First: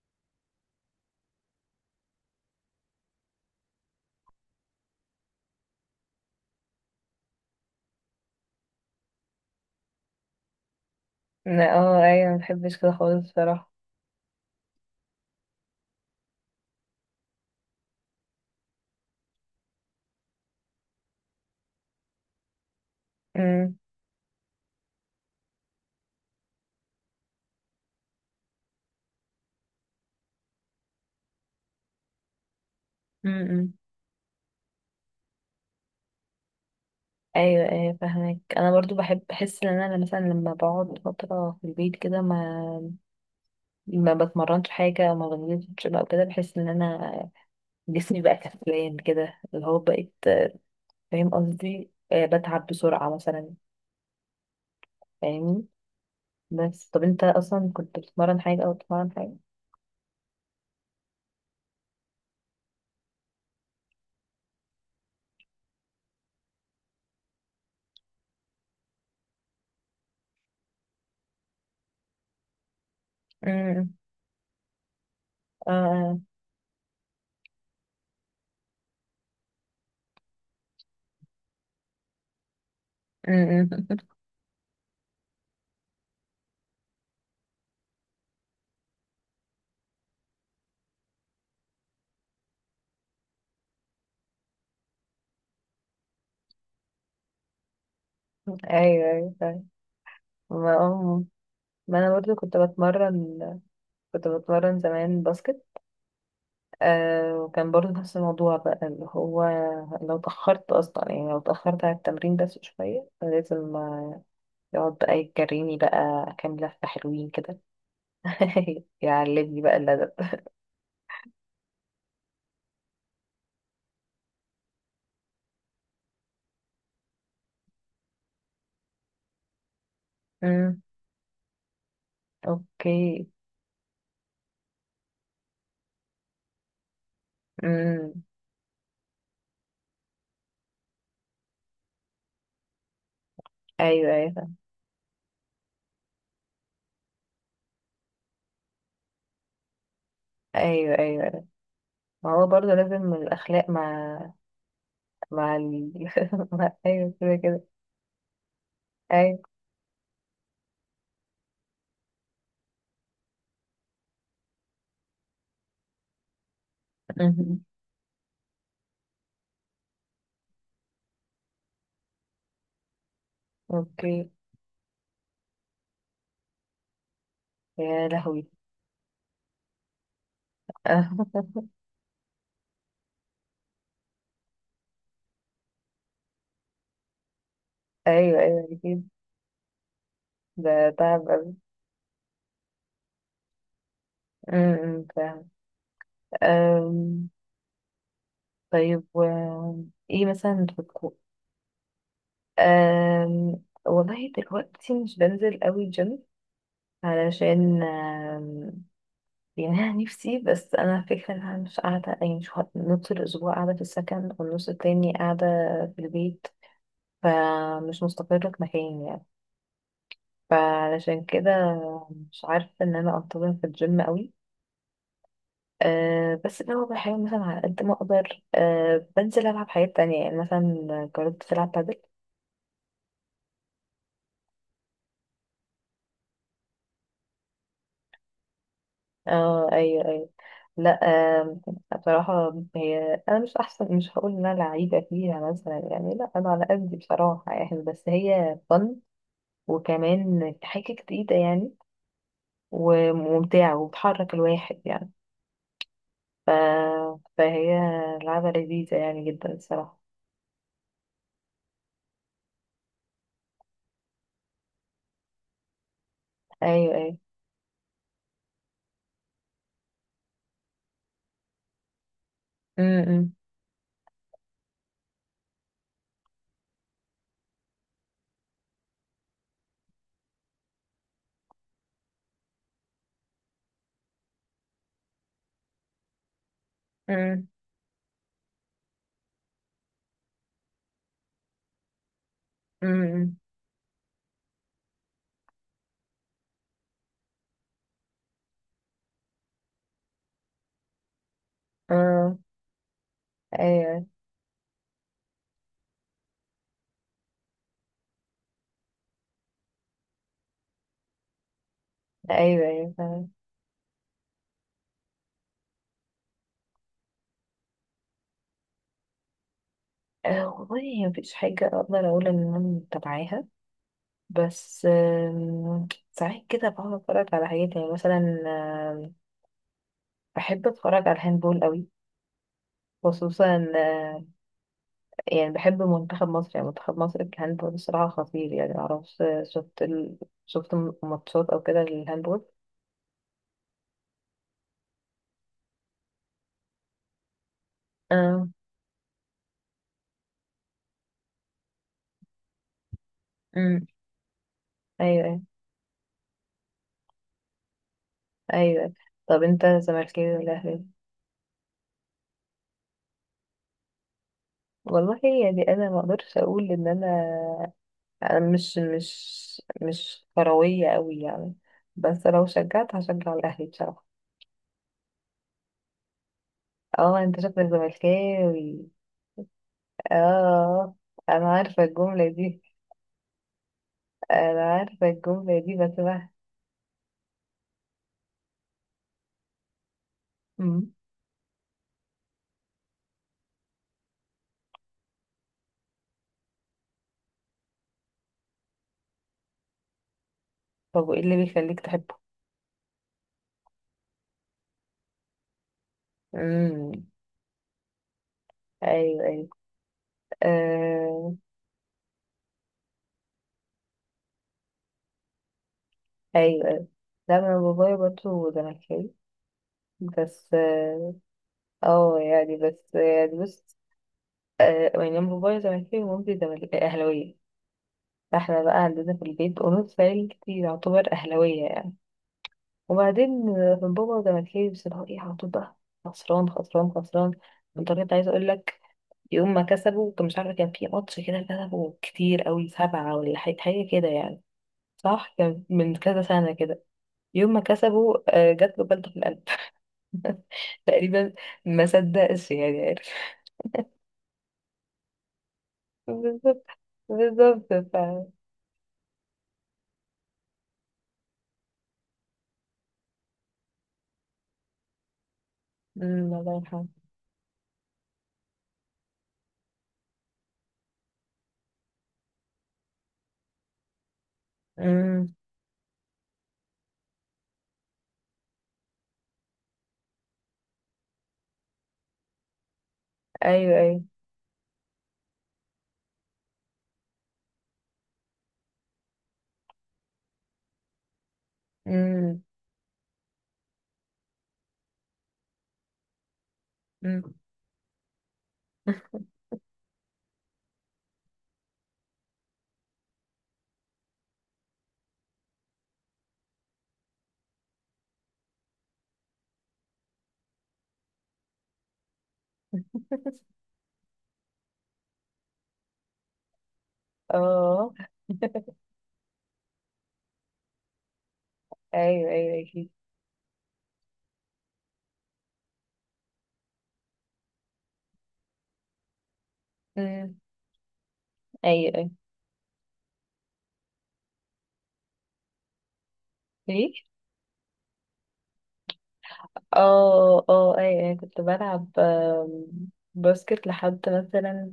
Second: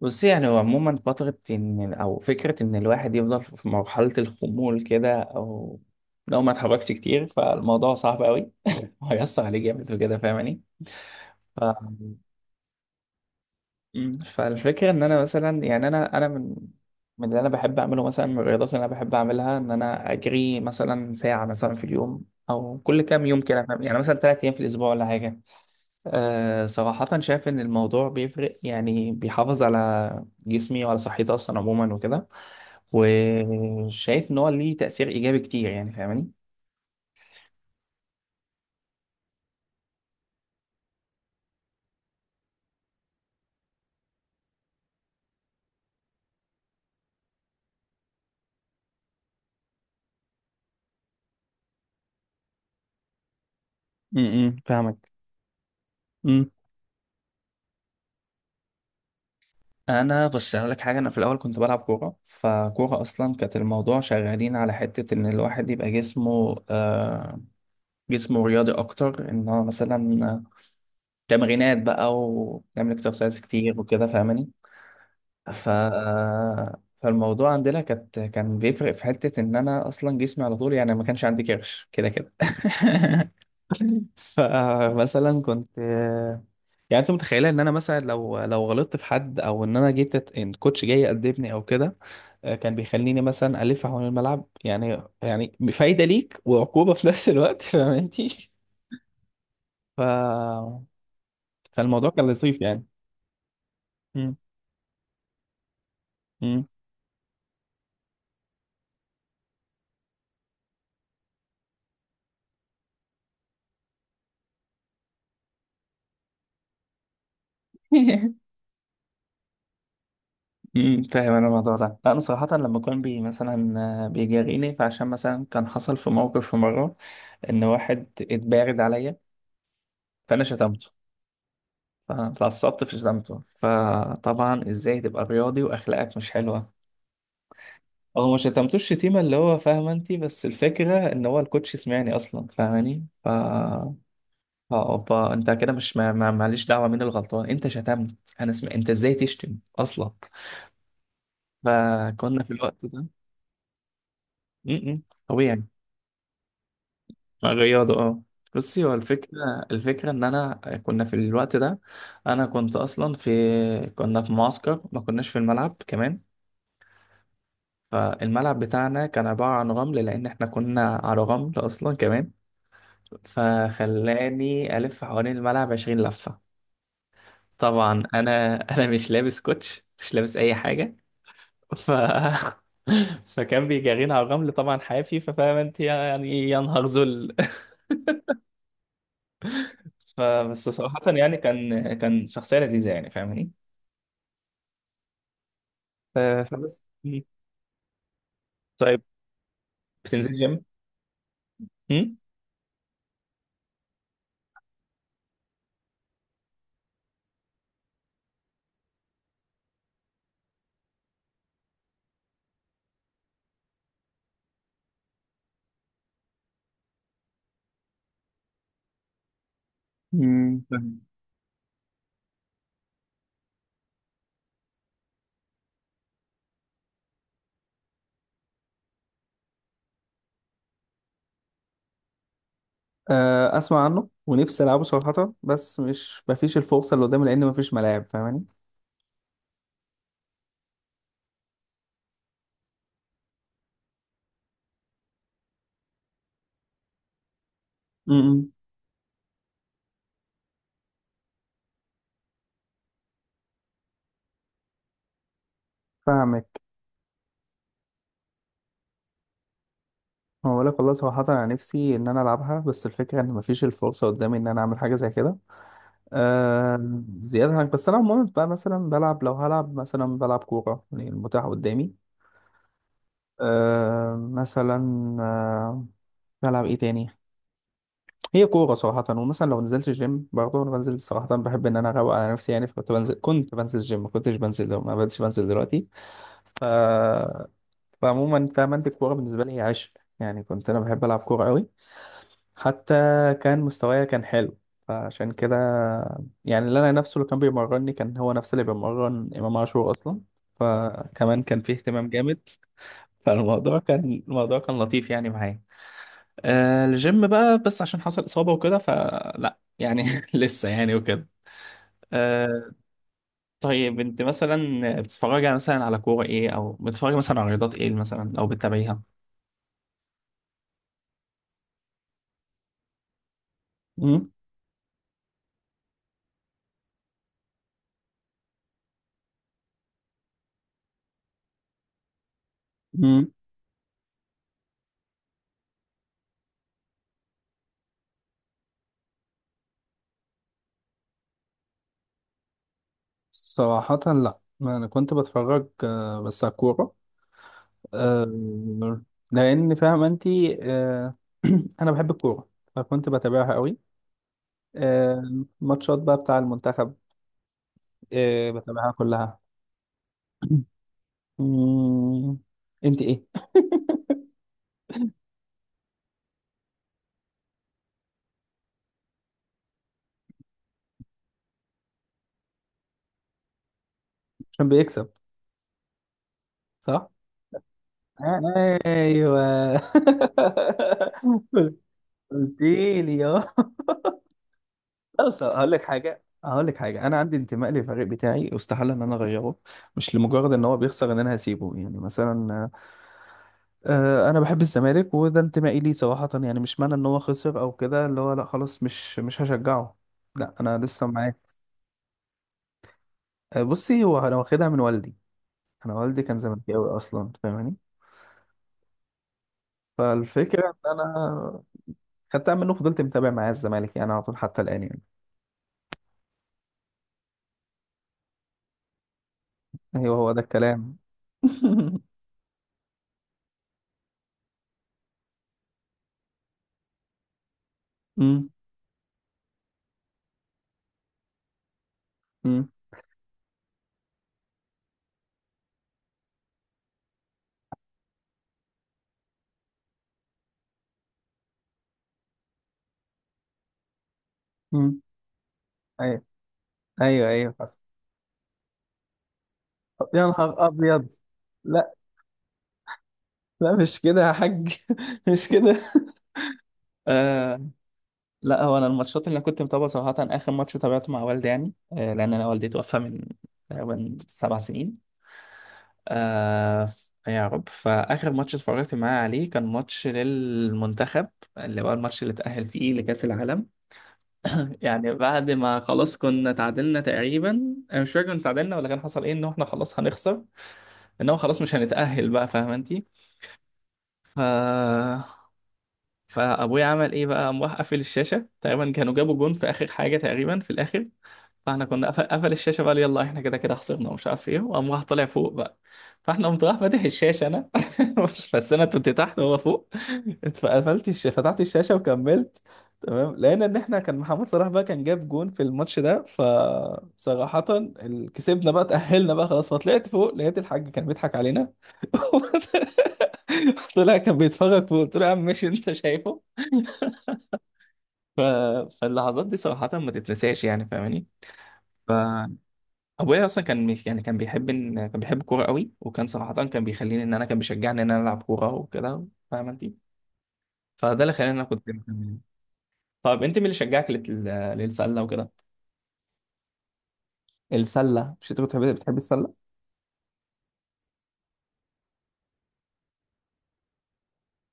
بص، يعني هو عموما فترة إن، أو فكرة إن الواحد يفضل في مرحلة الخمول كده، أو لو ما اتحركش كتير فالموضوع صعب أوي. هيأثر عليه جامد وكده، فاهماني؟ ف... لا، ايوه ما بحبش كده خالص بصراحه. فالفكرة إن أنا مثلا، يعني أنا من اللي أنا بحب أعمله، مثلا من الرياضات اللي أنا بحب أعملها، إن أنا أجري مثلا ساعة مثلا في اليوم، أو كل كام يوم كده، امم، فاهم؟ يعني مثلا 3 أيام في الأسبوع ولا حاجة. أه، صراحة شايف إن الموضوع بيفرق، يعني بيحافظ على جسمي وعلى صحتي أصلا عموما وكده، امم. وشايف ان هو ليه تأثير ايجابي كتير، يعني فاهماني؟ ايوه، ايوه، فاهمك. انا برضو بحب بحس ان انا مثلا لما بقعد فتره في البيت كده ما بتمرنش حاجه او ما بنزلش بقى كده، بحس ان انا جسمي بقى كسلان كده اللي هو بقيت، فاهم قصدي؟ بتعب بسرعه مثلا. امم، فاهمك. فاهمني؟ امم. بس طب انت اصلا كنت بتتمرن حاجه او بتتمرن حاجه؟ انا بص، هقول لك حاجه. انا في الاول كنت بلعب كوره، فكوره اصلا كانت الموضوع شغالين على حته ان الواحد يبقى جسمه جسمه رياضي اكتر، ان هو مثلا تمرينات بقى، ونعمل اكسرسايز كتير امم. وكده، فاهماني؟ ف اه. آه. فالموضوع عندنا كان بيفرق في حتة إن أنا أصلا جسمي على طول، يعني ما كانش عندي كرش كده كده. امم. فمثلا كنت، يعني أنت متخيلة إن أنا مثلا لو غلطت في حد، أو إن أنا إن الكوتش جاي يأدبني أو كده، كان بيخليني مثلا ألف حوالين الملعب، يعني يعني فايدة ليك وعقوبة في نفس الوقت. فاهم أنتي؟ ايوه، ايوه، فاهم. ف ما آه، ما فالموضوع انا كان برضو كنت لطيف يعني. بتمرن كنت م- بتمرن زمان باسكت. م. وكان برضه نفس الموضوع بقى، اللي هو لو اتأخرت أصلا يعني لو اتأخرت على التمرين بس شوية لازم، يقعد بقى يجريني بقى كام لفة حلوين كده. يعلمني بقى الأدب. امم، فاهم. انا الموضوع ده، لا انا صراحه لما كان بي مثلا بيجاريني. فعشان مثلا كان حصل في موقف في مره ان واحد اتبارد عليا، فانا أمم، شتمته، فاتعصبت في أوكي، شتمته. فطبعا، ازاي تبقى رياضي واخلاقك مش حلوه؟ أمم، هو ما شتمتوش شتيمه اللي هو فاهمه انت، بس الفكره ان هو الكوتش سمعني اصلا، فاهماني؟ ف آه، أيوه، أيوه، اوبا، انت كده مش معلش، دعوه مين الغلطان، انت شتمت. انت ازاي تشتم اصلا؟ أيوه، أيوه، أيوة. ما فكنا هو في برضه الوقت ده لازم الأخلاق مع م- م. مع طبيعي، ال... مع... أيوه كده كده، رياضة. اه، بصي، هو الفكرة، أيوه، إن أنا كنا في الوقت ده، أنا كنت أصلا في كنا في معسكر، ما كناش في الملعب كمان. أمم، فالملعب بتاعنا كان عبارة عن رمل، لأن إحنا كنا على رمل أصلا كمان. أوكي، فخلاني ألف حوالين الملعب 20 لفة. طبعا يا لهوي. أنا مش لابس كوتش، مش لابس أي حاجة. ف فكان بيجرينا على الرمل طبعا حافي. ففاهم انت يعني، يا نهار ذل. أيوه، أيوه، أكيد. فبس ده صراحة تعب. يعني، كان كان شخصية لذيذة، يعني فاهماني؟ امم، فاهم. فبس مم. أم، طيب، طيب و ايه بتنزل جيم؟ مثلا بتكون؟ مم؟ والله دلوقتي مش بنزل قوي جيم، علشان يعني انا نفسي، بس انا فكرة ان انا مش قاعدة، يعني مش هقعد نص الاسبوع قاعدة في السكن والنص التاني قاعدة في البيت، فمش مستقرة في مكاني يعني. مم. فاهم. فعلشان كده مش عارفة ان انا انتظم في الجيم قوي. أه، بس اللي هو بحاول مثلا على قد ما اقدر، بنزل العب حاجات تانية يعني، مثلا جربت تلعب بادل. آه، اسمع عنه ونفسي العبه صراحه، بس مش مفيش الفرصه اللي قدامي، لان مفيش ملاعب، فاهماني؟ اه، ايوه، ايوه. لا. أه. بصراحة هي انا مش احسن، مش هقول ان انا لعيبة فيها مثلا يعني، لا انا على قدي بصراحة يعني، بس مم. هي فن، وكمان حاجة جديدة يعني، وممتعة وبتحرك الواحد يعني. فاهمك. ف... فهي لعبة لذيذة يعني جدا الصراحة. هو بقولك والله صراحة، أنا نفسي إن أنا ألعبها، بس الفكرة إن مفيش الفرصة قدامي إن أنا أعمل حاجة زي كده، ايوه، آه، ايوه، زيادة عن، بس أنا عموما بقى مثلا بلعب، لو هلعب مثلا بلعب كورة، يعني المتاح قدامي. امم، امم، أه مثلا، أه، بلعب ايه تاني؟ هي كورة صراحة. ومثلا لو نزلت الجيم، برضه انا بنزل صراحة، بحب ان انا اروق على نفسي يعني. فكنت بنزل، كنت بنزل الجيم، ما كنتش بنزل، لو ما بديش بنزل دلوقتي. ف امم، فعموما فاهم انت، الكورة بالنسبة لي هي عشق، يعني كنت انا بحب العب كورة قوي. حتى أمم. كان مستوايا كان حلو. فعشان كده يعني، اللي انا نفسه اللي كان بيمرني كان هو نفس اللي بيمرن امام عاشور اصلا، فكمان كان فيه اهتمام جامد. اه، فالموضوع ايوه، كان، الموضوع كان لطيف يعني معايا. آه، الجيم بقى بس عشان حصل إصابة وكده، فلا يعني لسه يعني وكده. ايوه، آه. ايوه فعلا. طيب، انت مثلا بتتفرجي، يعني مثلا على كورة ايه، او بتتفرجي مثلا على رياضات ايه مثلا، او بتتابعيها؟ آه والله، هي مفيش حاجة اقدر اقول ان انا متابعاها. مم. بس، ساعات كده بقعد اتفرج على حاجات يعني مثلا، آم، بحب اتفرج على الهاندبول قوي، مم. خصوصا يعني بحب منتخب مصر، يعني منتخب مصر في الهاندبول الصراحة خطير يعني. معرفش، شفت ماتشات او كده للهاندبول؟ صراحة لا، ما أنا كنت بتفرج بس على الكورة، آه، آه. لأن فاهم أنت، آه، أنا بحب الكورة، فكنت بتابعها قوي. أمم، ايوه، ايوه، آه، ماتشات بقى بتاع المنتخب، آه، بتابعها ايوه. كلها. طب انت زملكاوي ولا اهلاوي؟ مم. انت ايه؟ والله يعني انا ما اقدرش اقول ان انا أنا مش كروية قوي يعني. بس لو شجعت هشجع الأهلي بصراحة. عشان بيكسب، صح؟ اه، انت شكلك زملكاوي. ايوه. اه، انا عارفة الجملة قلت دي، لي اه. انا عارفة لا، بس الجملة هقول دي لك حاجه، بسمعها. هقول لك حاجه انا عندي انتماء للفريق بتاعي، استحاله ان انا اغيره. مش لمجرد ان هو مم. بيخسر ان انا هسيبه يعني مثلا. آه، انا بحب الزمالك، وده انتمائي ليه صراحه يعني. مش معنى ان هو خسر او كده اللي هو، لا خلاص مش هشجعه. لا انا لسه طب، وايه معاه. اللي بيخليك تحبه؟ آه، بصي، هو انا واخدها من والدي. انا والدي كان امم، زملكاوي اصلا، فاهماني؟ ايوه، ايوه، فالفكرة إن آه. أنا خدتها منه، فضلت متابع معاه الزمالك يعني على طول حتى الآن يعني. ايوه، ايوه. لا انا بابايا برضه زملكاوي، أيوه، هو ده بس الكلام. يعني بس يعني بس يعني أنا بابايا زملكاوي ومامتي اهلاوية. أمم. فاحنا بقى عندنا في البيت قرود فايل كتير، يعتبر أهلاوية يعني. أمم. وبعدين، بابا زملكاوي، بس اللي هو ايه؟ على طول بقى خسران خسران خسران، بطريقة عايزة اقول لك. يوم ما كسبوا، كان مش عارفة، كان في ماتش كده كسبوا كتير قوي، سبعة ولا حاجة، حاجة كده يعني. أمم. صح كان من أيوه كذا سنة كده. أيوه يوم أيوه، ما حصل. كسبوا جات له بلطة في القلب. طب يا نهار أبيض. تقريبا. ما لا. صدقش يعني، عارف. لا مش كده يا حاج، مش كده. بالظبط، آه. بالظبط. لا، هو أنا الماتشات اللي كنت متابعة صراحة، آخر ماتش تابعته مع والدي يعني، آه، لأن أنا والدي توفى من تقريبا 7 سنين. أمم، الله آه، يرحمه. يا رب. فآخر ماتش اتفرجت معاه عليه كان ماتش للمنتخب، اللي هو الماتش اللي اتأهل فيه لكأس العالم. يعني أمم، بعد ما خلاص كنا تعادلنا تقريبا، انا مش فاكر كنا تعادلنا ولا كان حصل ايه، ان احنا خلاص هنخسر، ان هو خلاص مش هنتأهل بقى، فاهمه انت؟ ايوه، ايوه، ف... فابويا عمل ايه بقى، قام راح قافل الشاشة، تقريبا كانوا جابوا جون في آخر حاجة تقريبا في الآخر. فاحنا كنا قفل، أمم، قفل الشاشه بقى، يلا احنا كده كده خسرنا، ومش عارف ايه، وقام راح طالع فوق بقى. فاحنا قمت راح فاتح أمم. الشاشه انا. بس انا كنت تحت وهو فوق. فتحت الشاشه وكملت. تمام، لقينا ان احنا كان محمد صلاح بقى كان جاب جون في الماتش ده. فصراحه كسبنا بقى، تاهلنا بقى خلاص. فطلعت فوق، لقيت الحاج كان بيضحك علينا. طلع كان بيتفرج فوق. قلت له يا عم ماشي، انت شايفه. اه، ف... فاللحظات دي صراحه ما تتنساش يعني، فاهماني؟ ايوه، ايوه، ايوه، اكيد. ابويا اصلا يعني كان بيحب الكوره قوي، وكان صراحه كان بيخليني ان انا، كان بيشجعني ان انا العب كوره وكده، فاهم انت؟ مم. فده اللي خلاني ان انا كنت ايوه، ايوه. مكمل. طيب، انت مين اللي شجعك للسله وكده؟ ايه؟ السله، مش انت كنت بتحب السله؟ اه، اه، ايوه، ايوه، كنت بلعب باسكت لحد مثلا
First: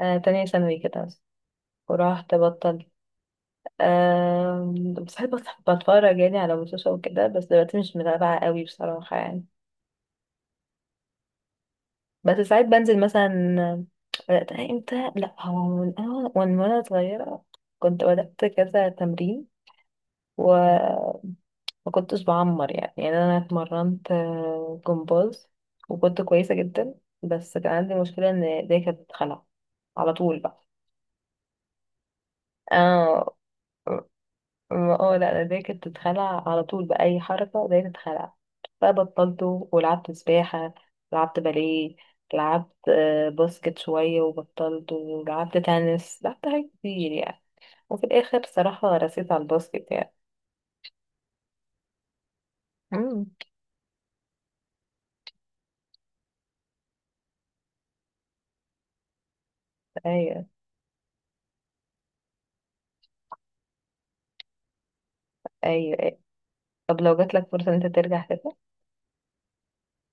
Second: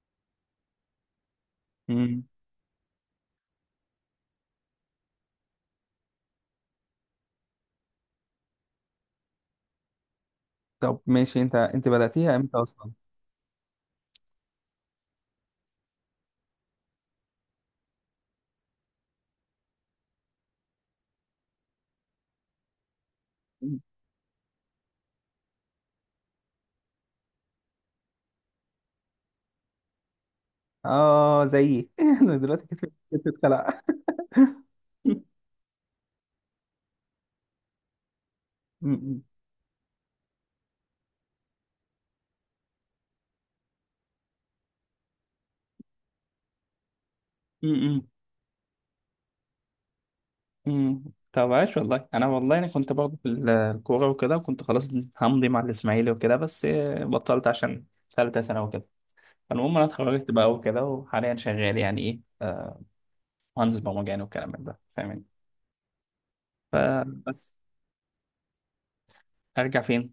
تانية ثانوي كده مثلا. امم. ورحت بطلت. بس بحب بتفرج يعني على ماتشات وكده، بس دلوقتي مش متابعة قوي بصراحة يعني. طب ماشي، انت انت بداتيها بس امتى ساعات اصلا؟ بنزل مثلا. بدأت امتى؟ لا هو من وانا صغيرة كنت بدأت كذا تمرين، ما كنتش بعمر يعني انا مم. اتمرنت جمباز، وكنت كويسه جدا. بس كان عندي مشكله ان ايديا كانت بتتخلع على طول بقى. اه زيي. انا دلوقتي كتفي، كتفي اه. اتخلع. اه، لا انا ايديا كانت بتتخلع على طول، باي حركه ايديا تتخلع. م- فبطلته ولعبت سباحه، لعبت باليه، لعبت باسكت شويه وبطلته، ولعبت تنس، لعبت حاجات كتير يعني. م- وفي الاخر صراحه رسيت على الباسكت يعني. امم. طب عاش، والله انا، والله انا كنت برضه مم. في الكوره وكده، وكنت خلاص همضي مع الاسماعيلي وكده، بس آه، بطلت عشان ثالثه سنه وكده. فالمهم انا اتخرجت ايوه، بقى وكده، وحاليا شغال يعني ايه، آه، مهندس برمجان والكلام من ده، فاهمني؟ ايوه، أيوة. طب لو جاتلك فبس. فرصه ان انت ترجع ارجع فين؟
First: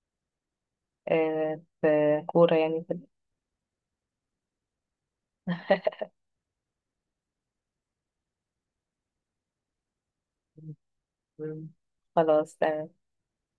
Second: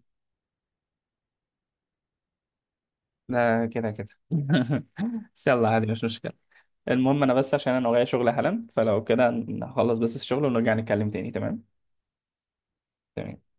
في كورة يعني، لا كده كده. بس يلا عادي، مش مشكله. المهم انا بس عشان انا ورايا شغل حالا، فلو كده نخلص بس الشغل ونرجع نتكلم تاني، تمام؟ ال- خلاص تمام. تمام.